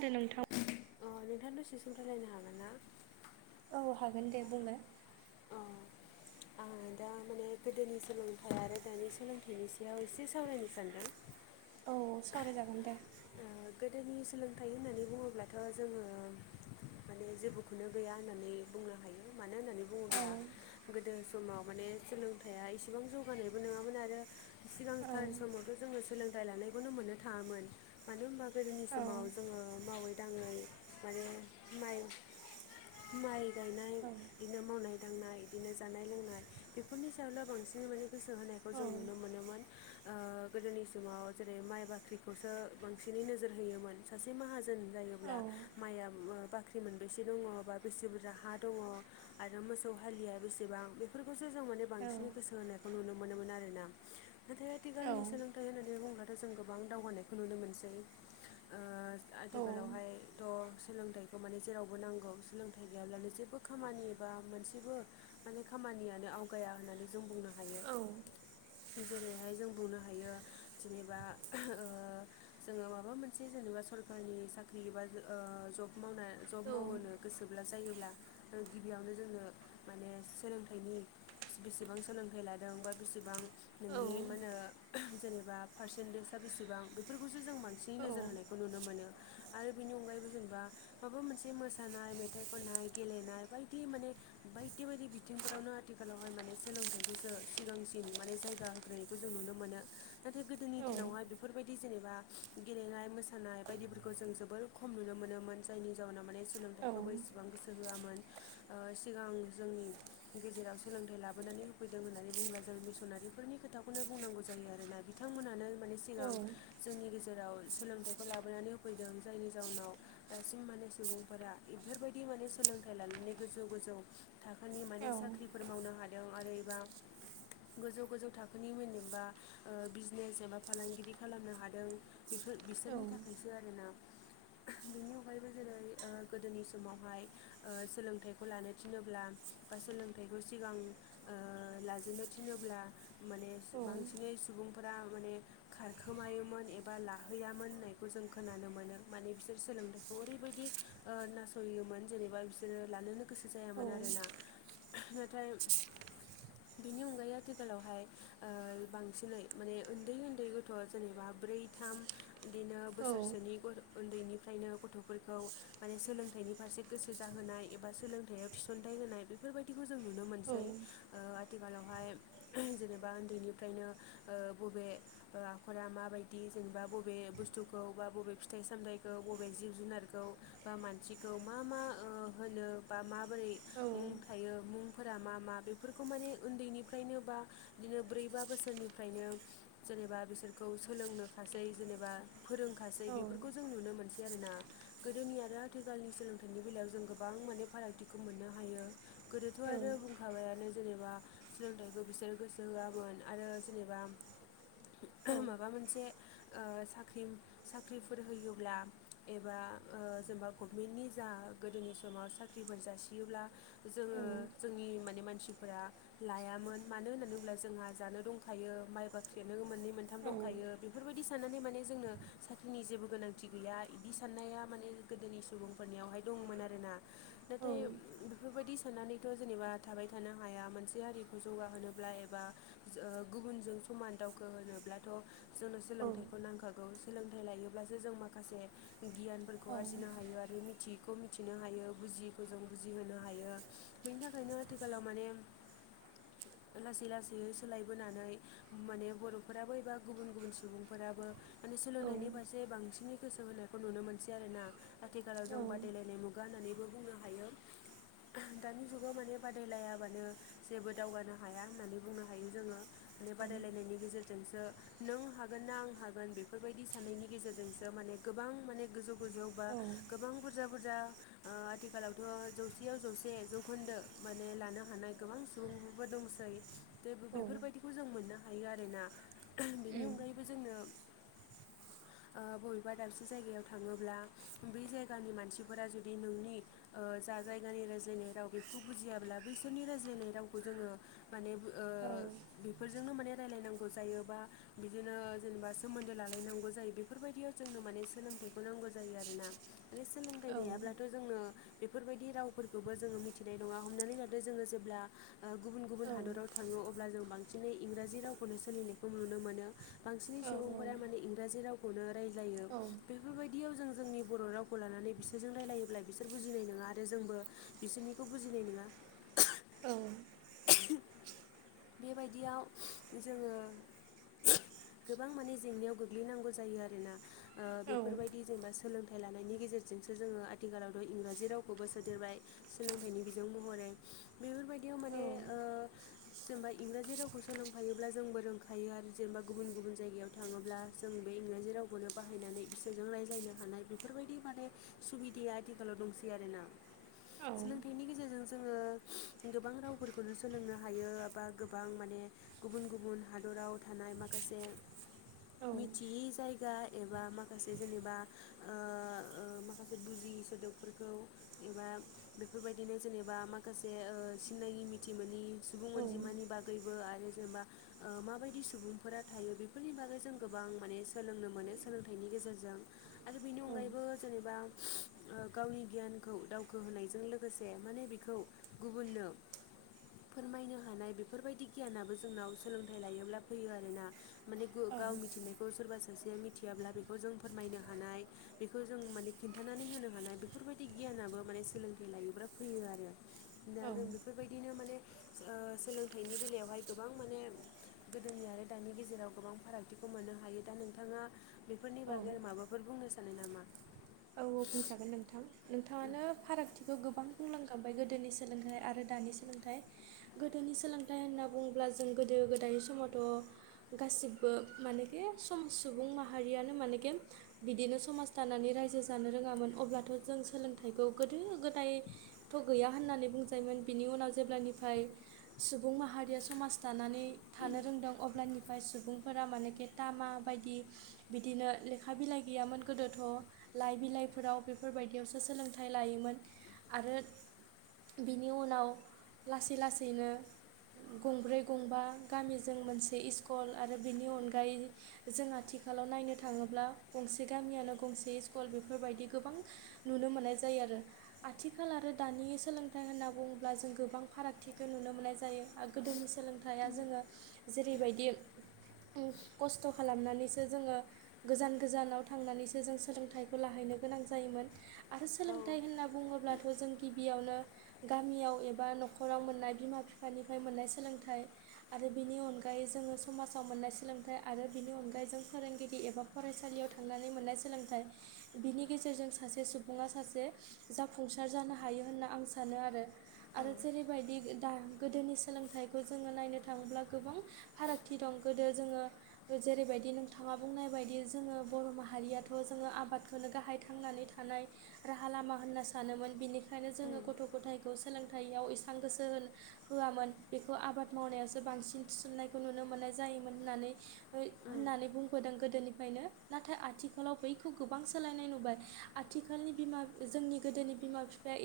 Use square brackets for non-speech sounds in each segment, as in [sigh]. नोंगौ नोंथां अ नोंथां दसे सम रायलायनो हागोन ना? औ हागोन दे बुंलाय अ आं दा माने गोदोनि सोलोंथाइ आरो दानि सोलोंथाइनि सो बेयाव एसे सावरायनो सानदों। औ सावरायजागोन दे। ओ गोदोनि सोलोंथाइ होननानै बुङोब्लाथ' जोङो माने जेबोखौनो गैया होननानै बुंनो हायो। मानो होननानै औ बुङोब्ला गोदो समाव माने सोलोंथाइया इसेबां जौगानायबो नङामोन आरो। औ सिगांथार समावथ' जोङो सोलोंथाइ लानायखौनो मोननो थाङामोन मानो होनबा गोदोनि औ समाव जोङो मावै दाङै माने माइ माइ गायनाय बिदिनो मावनाय दांनाय बिदिनो जानाय लोंनाय बेफोरनि सायावल' बांसिनै माने गोसो होनायखौ औ जों नुनो मोनोमोन गोदोनि समाव जेरै माइ बाख्रिखौसो बांसिनै नोजोर होयोमोन सासे माहाजोन जायोब्ला माइआ बाख्रि मोनबेसे दङ बा बेसे बुरजा हा दङ आरो मोसौ हालिया बेसेबां बेफोर खौसो जों माने बांसिनै गोसो होनायखौ नुनो मोनोमोन आरोना। नाथाय आथिखालनि सोलोंथाइ होननानै बुङोब्लाथ' जों गोबां दावगानायखौ नुनो मोनसै ओ आथिखालावहायथ' सोलोंथाइखौ माने जेरावबो नांगौ सोलोंथाइ गैयाब्लानो जेबो खामानि बा मोनसेबो माने खामानि खानियानो आवगाया होननानै जों बुंनो हायो औ जेरैहाय जों बुंनो हायो जेनेबा ओ जोङो माबा मोनसे जेनेबा सरकनि साख्रि एबा ओ जब मावना जब मावो गोसोब्ला जायो अब्ला गिबियावनो जोंङनो माने सोलोंथाइनि बेसेबां सोलोंथाइ लादों बा बेसेबां नोंनि मा होनो जेनेबा पारसेन्टेजआ बेसेबां बेफोर सो जों मानसिनि नोोर होनायखौ नुनो मोनो। आरो बेनि अनगायैबो जेनेबा माबा मोनसे मोसानाय मेथाइ खननाय गेलेनाय बायदि माने बायदि बायदि बिथिंफोरावनो आथिखालावहाय माने सोलोंथाइखौसो सिगांसिन माने जायगा होग्रोनायखौ ज नुनो मोनो ना गोदोनि दिनावहाय बेफोरबाय जेनेबा बा गेलेनाय मोसानाय बायदिफोरखौ जों जोबोर खम नुनो मोनोमोन जायनि जाउोनाव माने औ सोलोंथाइखौबो एसेबां गोसो हो होआमोन ओ सिगां जोंनि गेजेराव सोलोंथाइ लाबोनानै होफैदों होननानै बुंब्ला जों मिसनारिफोरनि खोथाखौनो बुंनांगौ जायो आरोना बिथांमोनानो माने औ सिगां जोंनि गेजेराव सोलोंथाइखौ लाबोनानै होफैदों जायनि जाउनाव दासिम माने सुबुंफोरा बेफोरबायदि माने सोलोंथाइ लानानै गोजौ गोजौ थाखोनि माने साख्रिफोर मावनो हादों आरो एबा [inaudible] गोजौ गोजौ थाखोनि जेनेबा ओ बिजनेस एबा फालांगिरि खालामनो हादों। दों बिफोर बिसोरनि थाखायसो आरोना। बेनि अनगायैबो जेरै [inaudible] ओ गोदोनि समावहाय ओ सोलोंथाइखौ लानो थिनोब्ला बा सोलोंथाइखौ सिगां ओ लाजेनो थिनोब्ला ओ माने बांसिनै सुबुंफोरा माने खारखोमायोमोन। एबा लाहैयामोन होननायखौ जों खोनानो मोनो माने बिसोर सोलोंथाइखौ ओरैबायदि ओ नासय होयोमोन जेनेबा बिसोरो लानोनो गोसो जायामोन आरोना नाथाय बिनि अनगायै आथिखालावहाय ओ बांसिनै माने उन्दै उन्दै गथ' जेनेबा ब्रै थाम बिदिनो बोसोरसेनि उन्दैनिफ्रायनो गथ'फोरखौ माने सोलोंथाइनि फारसे गोसो जाहोनाय एबा सोलोंथाइयाव थिसनथाइ नाय बेफोरबायखौ जों नुनो मोनसै ओ आथिखालावहाय जेनेबा उन्दैनिफ्रायनो ओ बबे आखरा माबायदि बिदि जेनेबा बबे बुस्थुखौ बा बबे फिथाइ सामथाइखौ बबे जिब जुनारखौ बा मानसिखौ मा मा ओ होनो बा माबोरै मुं थायो फोर मा मा बेफोरखौ माने उन्दैनिफ्रायनो बा बिदिनो ब्रै बा बोसोरनिफ्रायनो जेनेबा बिसोरखौ सोलोंनो खासै जेनेबा फोरोंखासै बेफोरखौ जों नुनो मोनसै। आरो ना गोदोनि आरो आथिखालनि सोलोंथाइनि बेलायाव जों गोबां माने फारागथिखौ मोननो हायो। गोदोथ' आरो बुंखाबायानो जेनेबा सोलोंथाइखौ बिसोर गोसो होआमोन आरो जेनेबा माबा मोनसे ओ [inaudible] साख्रिफोर होयोब्ला एबा ओ जेनेबा गभमेन्टनि जा गो गोदोनि समाव साख्रिफोर जासियोब्ला जोङो जोंनि माने मानसिफोरा लायामोन मानो होननानै ब्ला जोंहा जानो दंखायो माइ बाख्रिेनो माने मोनथाम दंखायो बिदि साननानै माने जोंनो साख्रिनि जेबो गोनांथि गैया बिदि साननाया माने गोदोनि सुबुंफोरनियावहाय दंमोन आरो ना नाथाय बिफोरबादि सनानैथ' जेनेबा थाबाय थानो हाया मोनसे हारिखौ जौगाहोनोब्ला एबा ओ गुबुनजों समान दावखो होनोब्लाथ' जोंनो सोलोंथाइखौ नांखागौ सोलोंथाइ लायोब्लासो जों माखासे गियानफोरखौ आरजिनो हायो आरो मिथिग खौ मिथिनो हायो बुजियैखौ जों बुजिहोनो हायो बेनि थाखायनो आथिखालाव माने [inaudible] लासै लासै सोलायबोनानै माने बर'फोराबो एबा गुबुन गुबुन सुबुंफोराबो माने सोलोंथाइनि फारसे बांसिनै गोसो होनायखौ नुनो मोनसै आरोना आथिखालाव जों बादायलायनाय मुगा होननानैबो बुंनो हायो [inaudible] दानि जुगाव माने बादायलायाबानो जेबो दावगानो हाया होननानै बुंनो हायो जोङो माने बाद रायलायनायनि गेजेरजोंसो नों हागोन ना आं हागोन बेफोरबायदि साननायनि गेजेरजोंसो माने गोबां माने गोजौ गोजौबा गोबां बुरजा बुरजा आथिखालावथ' जौसेयाव जौसे जौखोन्दो माने लानो हानाय गोबां सुबुं दैे बेफोरबायदिखौ जों मोननो हायो आरोना बेनि अनगायैबो जोंनो [inaudible] बबेबा दाबसे जायगायाव थाङोब्ला ब जायगानि मानसिफोरा जुदि नोंनि जा जायगानि रायज्लायनाय राव बेखौ बुजियाब्ला बैसोरनि रायज्लायनाय रावखौ जोङो माने उम औ बेफोरजोंनो माने रायलायनांगौ जायोबा बिदिनो जेनेबा सोमोन्दो लालायनांगौ जायो बेफोरबायदियाव जोंनो माने सोलोंथाइखौ नांगौ जायो आरोना माने सोलोंथाइ गैयाब्लाथ' जोङो बेफोरबायदि रावफोरखौबो जोङो मिथिनाय नङा हमनानै लादो जोङो जेब्ला गुबुन गुबुन हादराव थाङो अब्ला जों बांसिनै इंराजि रावखौनो सोलिनायखौ नुनो मोनो बांसिनै सुबुंफोरा माने इंराजि रावखौनो रायज्लायो बेफोरबायदियाव जों जोंनि बर' रावखौ लानानै बिसोरजों रायलायोब्ला बिसोर बुजिनाय नङा आरो जोंबो बिसोरनिखौ बुजिनाय नङा औ बेबायदियाव जोङो गोबां माने जेंनायाव गोग्लैनांगौ जायो आरोना ओ बेफोरबायदि जेनेबा सोलोंथा [unintelligible] गेजेरजोंसो जोङो आथिखालावथ' इंराजि रावखौबो सोदेरबाय सोलोंथाइनि बिजों महरै बेफोरबाय औ जेनेबा इंराजि रावखौ सोलोंफायोब्ला जोंबो रोंखायो आरो जेनेबा गुबुन गुबुन जायगायाव थाङोब्ला जों जों बे इंराजि रावखौनो बाहायनानै बिसोरजों रायज्लायनो हानाय बेफोरबायदि माने सुबिदाया आथिखालाव दं सै आरोना सोलोंथाइनि गेजेरजों जोङो गोबां राव फोरफोरखौनो सोलोंनो हायो बा गोबां माने गुबुन गुबुन हादराव थानाय माखासे मिथियै जायगा एबा माखासे जेनेबा ओ माखासे बुजि सोदोबफोरखौ एबा बेफोरबायदिनो जेनेबा माखासे सिना थि मोननि सुबुं अनजिमानि बागैबो आरो जेनेबा ओ माबायदि सुबुंफोरा थायो बेफोरनि बागै जों गोबां माने सोलोंनो मोनो सोलोंथाइनि गेजेरजों गेजेरजों आरो बेनि अनगायैबो जेनेबा [inaudible] ओ गावनि गियानखौ दावखो होनोनायजों लोगोसे माने बेखौ गुबुननो फोरमायनो हानाय बेफोरबायदि गियानाबो जोंनाव सोलोंथाइ लायोब्ला फैयो आरोना माने गाव मिथिनायखौ सोरबा सासेया मिथियाब्ला बेखौ जों फोरमायनो हानाय बेखौ जों माने खिनथानानै होनो हानाय बेफोरबायदि गियान सोलोंथाइ लायोब्ला फैयो आरो दा जों बेफोरबायदि [unintelligible] सोलोंथाइनि बेलायावहाय गोबां माने गोदोनि आरो दानि गेजेराव गोबां फारागथिखौ मोनो हायो दा नोंथाङा बेफोरनि बागै माबाफोर बुंनो सानो नामा औ औ बुंजागोन नोंथां उम नोंथाङानो फारागथिखौ गोबां बुंलांखाबबाय गोदोनि सोलोंथाइ आरो दानि सोलोंथाइ गोदोनि सोलोंथाइ होनना बुङोब्ला जों गोदो गोदाय समावथ' गासिबो मानेखे सम सुबुं माहारियानो मानेखे बिदिनो समाज दानानै रायजो जानो रोङामोन अब्लाथ' जों सोलोंथाइखौ गोदो गोदायथ' गैया होननानै बुंजायोमोन बिनि उनाव जेब्लानिफ्राय सुबुं माहारिया समाज दानानै थानो रोंदों अब्लानिफ्राय सुबुंफोरा मानेखे टामा बायदि बिदिनो लेखा बिलाइ गैयामोन गोदोथ' लाइ बिलाइफोराव बेफोरबायदियावसो सोलोंथाइ लायोमोन आरो बेनि उनाव लासै लासैनो गंब्रै गंबा गामिजों मोनसे स्कुल आरो बेनि अनगायै जोंहा थिग आथिखालाव नायनो थाङोब्ला गंसे गामिानो गंसे सि स्कुल बेफोरबायदि गोबां नुनो मोननाय जायो आरो आथिखाल आरो दानि सोलोंथाइ होनना बुङोब्ला जों गोबां फारागथि नुनो मोननाय जायो आरो गोदोनि सोलोंथाइ जोङो जेरैबायदि [unintelligible] खसथ' खालामनानैसो जोङो गोजान गोजानाव थांनानैसो जों सोलोंथाइ खौ लाहैनो गोनां जायोमोन आरो औ सोलोंथाइ होनना बुङोब्लाथ' जों गिबियावनो गामियाव एबा न'खराव मोननाय बिमा बिफानिफ्राय मोननाय सोलोंथाइ आरो बेनि अनगा यै जोङो समाजाव मोननाय सोलोंथाइ आरो बिनि अनगायै जों फोरोंगिरि एबा फरायसालियाव थांनानै मोननाय सोलोंथाइ बिनि गेजेरजों सासे सुबुङा सासे जाफुंसार जानो हायो होनना आं सानो आरो आरो जेरैबायदि दा गोदोनि सोलोंथाइखौ जोङो नायनो थाङोब्ला गोबां फारागथि दं गोदो जोङो जेरैबायदि नोंथाङा बुंनाय बायदि जोङो बर' माहारियाथ' जोङो आबाद नो गाहाय थांनानै थानाय राहा लामा होनना सानोमोन बेनिखायनो जोङो उम गथ' गथायखौ सोलोंथाइयाव एसेबां गोसो होन होयामोन बेखौ आबाद मावनायावसो बांसिन थिसननायखौ नुनो मोनो जायोमोन उम होननानै बुंदों गोदोनिफ्रायनो नाथाय आथिखालाव बैखौ गोबां सोलायनाय नुबाय आथिखालनि बिमा जोंनि गोदोनि बिमा बिफाया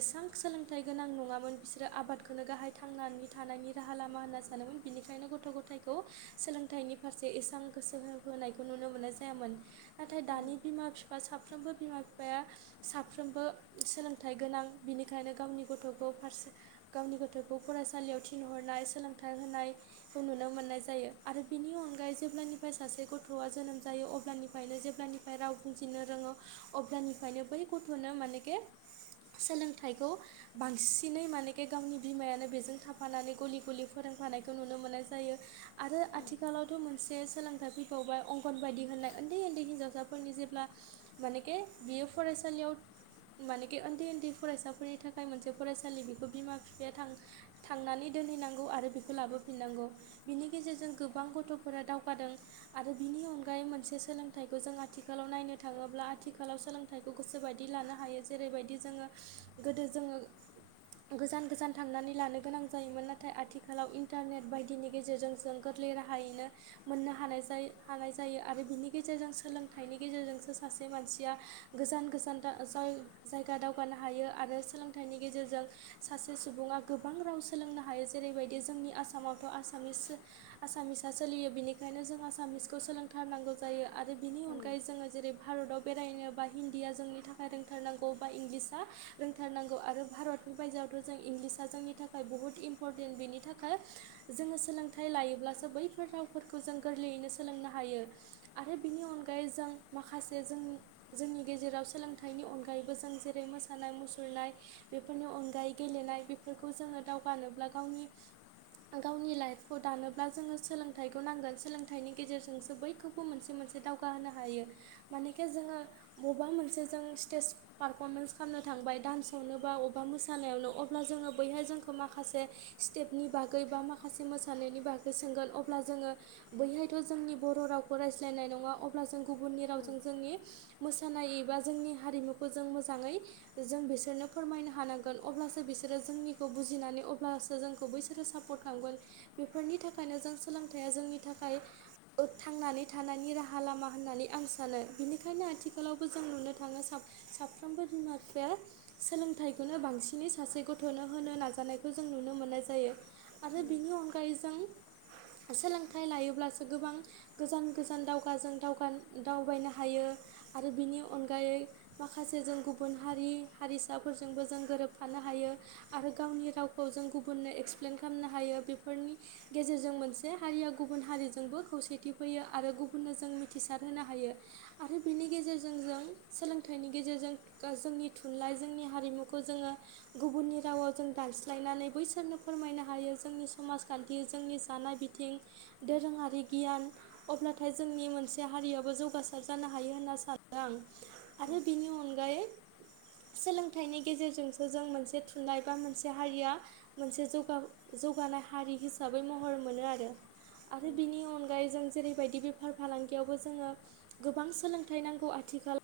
एसेबां सोलों थाइ‌ गोनां नङामोन बिसोरो आबादखौनो गाहाय थांनानै थानायनि राहा लामा होनना सानोमोन बेनिखायनो गथ' ग'थाय खौ सोलोंथाइनि फारसे इसेबां गोसो हो होनोनायखौ नुनो मोननाय जायामोन नाथाय उम दानि बिमा बिफा साफ्रोमबो बिमा बिफाया साफ्रोमबो सोलोंथाइ गोनां बिनिखायनो गावनि गावनि गथ'खौ फरायसालियाव थिनहरनाय सोलोंथाइ होनायखौ नुनो मो- ननाय जायो आरो बिनि अनगायै जेब्लानिफ्राय सासे गथ'आ जोनोम जायो अब्लानिफ्रायनो जेब्लानि फ्राय राव बुजिनो रोङो अब्लानिफ्रायनो बै गथ'नो मानेके सोलोंथाइखौ बांसिनै मानेखे गावनि बिमायानो बेजों थाफानानै गलि गुलि फोरों फानायखौ नुनो मोननाय जायो आरो उम आथिखालावथ' मोनसे सोलोंथाइ फैबावबाय अंगनबादि होननाय उन्दै उन्दै हिनजावसाफोरनि जेब्ला मानेके बियो फरायसालियाव मानेखि उन्दै उन्दै फरायसाफोरनि थाखाय मोनसे फरायसालि बेखौ बिमा बिफाया थांनानै दोन हैनांगौ आरो बेखौ लाबोफिननांगौ बिनि गेजेरजों गोबां गथ'फोरा दावगादों आरो बिनि नि अनगायै मोनसे सोलोंथाइखौ जों आथि- खालाव नायनो थाङोब्ला आथिखालाव सोलोंथाइखौ गोसोबायदि लानो हायो जेरैबायदि जोङो गोदो जों [inaudible] गोजान गोजान थांनानै लानो गोनां जायोमोन नाथाय आथिखालाव इन्टारनेट बायदिनि गेजेरजों जों गोरलै राहायैनो मोननो हानाय जायो आरो बिनि गेजेरजों सोलों थाइनि गेजेरजोंसो सासे मानसिया गोजान गोजान जायगा दावगानो हायो आरो सोलोंथाइनि गेजेरजों सासे सुबुङा गोबां राव सोलोंनो हायो जेरैबायदि जोंनि आसामावथ' आ- सामिसा सोलियो बिनिखायनो जों आसामिसखौ सोलोंथारनांगौ जायो आरो बिनि अन- गायै उम जोङो जेरै भारताव बेरायनो बा हिन्दीया जोंनि थाखाय रोंथारनांगौ बा इंलिसाआ रोंथारनांगौ भारतनि बायजोआवथ' जों इंलिसा जोंनि थाखाय बुहुत इम्परटेन्ट बेनि थाखाय जों सोलोंथाइ लायोब्लासो बैफोर रावफोरखौ जों गोरलैयैनो सोलोंनो हायो आरो बिनि अन- गायै जों माखासे जों जोंनि गेजेराव सोलोंथाइनि अनगायैबो जों जेरै मोसानाय मुसुर नाय बेफोरनि अनगायै गेलेनाय बेफोरखौ जोङो दावगानोब्ला गावनि गावनि लाइफखौ दानोब्ला जोङो सोलोंथाइखौ नांगोन सोलोंथाइनि गेजेरजोंसो बयखौबो मोनसे मोनसे दाव- गा होनो हायो मानेखे जोङो बबेबा मोनसे जों स्टेज पारफरमेन्स खालामनो थांबाय डान्सआवनो बा अबेबा मोसानायावनो अब्ला जोङो बैहाय जोंखौ माखासे स्टेपनि बागै बा माखासे माखासे मोसानायनि बागै सोंगोन अब्ला जोङो बैहायथ' जोंनि बर' रावखौ रायज्लायनाय नङा अब्ला जों गुबुननि रावजों जोंनि मोसानाय एबा जोंनि हारिमुखौ जों मोजाङै जों बिसोरनो फोरमायनो हानांगोन अब्लासो बिसोरो जोंनिखौ बुजिनानै अब्लासो जोंखौ बैसोरो सापर्ट खामगोन ‌। बेफोरनि थाखायनो जों सोलोंथाइया जोंनि थाखाय थांनानै थानायनि राहा राहा लामा होननानै आं सानो बेनिखायनो आथिखालावबो जों नुनो थाङो साफ्रोमबो बिमा बिफाया सोलोंथाइखौनो बांसिनै सासे गथ'नो होनो नाजानायखौ जों नुनो मोननाय जायो। आरो उम बेनि अनगायै जों सोलोंथाइ लायोब्लासो गोबां गोजान गोजान दाव गाजों दावबायनो हायो आरो बिनि अनगायै माखासे जों गुबुन हारि हारिसाफोरजोंबो जों गोरोबफानो हायो आरो गावनि रावखौ जों गुबुननो एक्सप्लइेन खालाम- नो हायो बेफोरनि गेजेरजों मोनसे हारिया गुबुन हारिजोंबो खौसेथि फैयो आरो गुब- बुननो जों मिथिसार होनो हायो आरो बेनि गेजेरजों जों सोलोंथाइनि गेजेरजों जों नि जों थुनलाइ जोंनि हारिमुखौ जोङो गुबुननि रावाव जों दानस्लायनानै बैसोरनो फोरमायनो हायो। हायो जोंनि समाजखान्थि जोंनि जानाय बिथिं दोरोङारि गियान अब्ला थाय जोंनि मोनसे हारियाबो जौगासार जानो हायो होनना सानो आं। उम आरो बिनि अनगायै सोलोंथाइनि गेजेरजोंसो जों मोनसे थुनलाइ बा मोनसे हारिया मोनसे जौगा जौगा हानाय हारि हिसाबै महर मोनो आरो उम बिनि अनगायै जों जेरैबायदि बे बेफार फालांगियावबो जोङो गोबां सोलोंथाइ नांगौ आथिखाल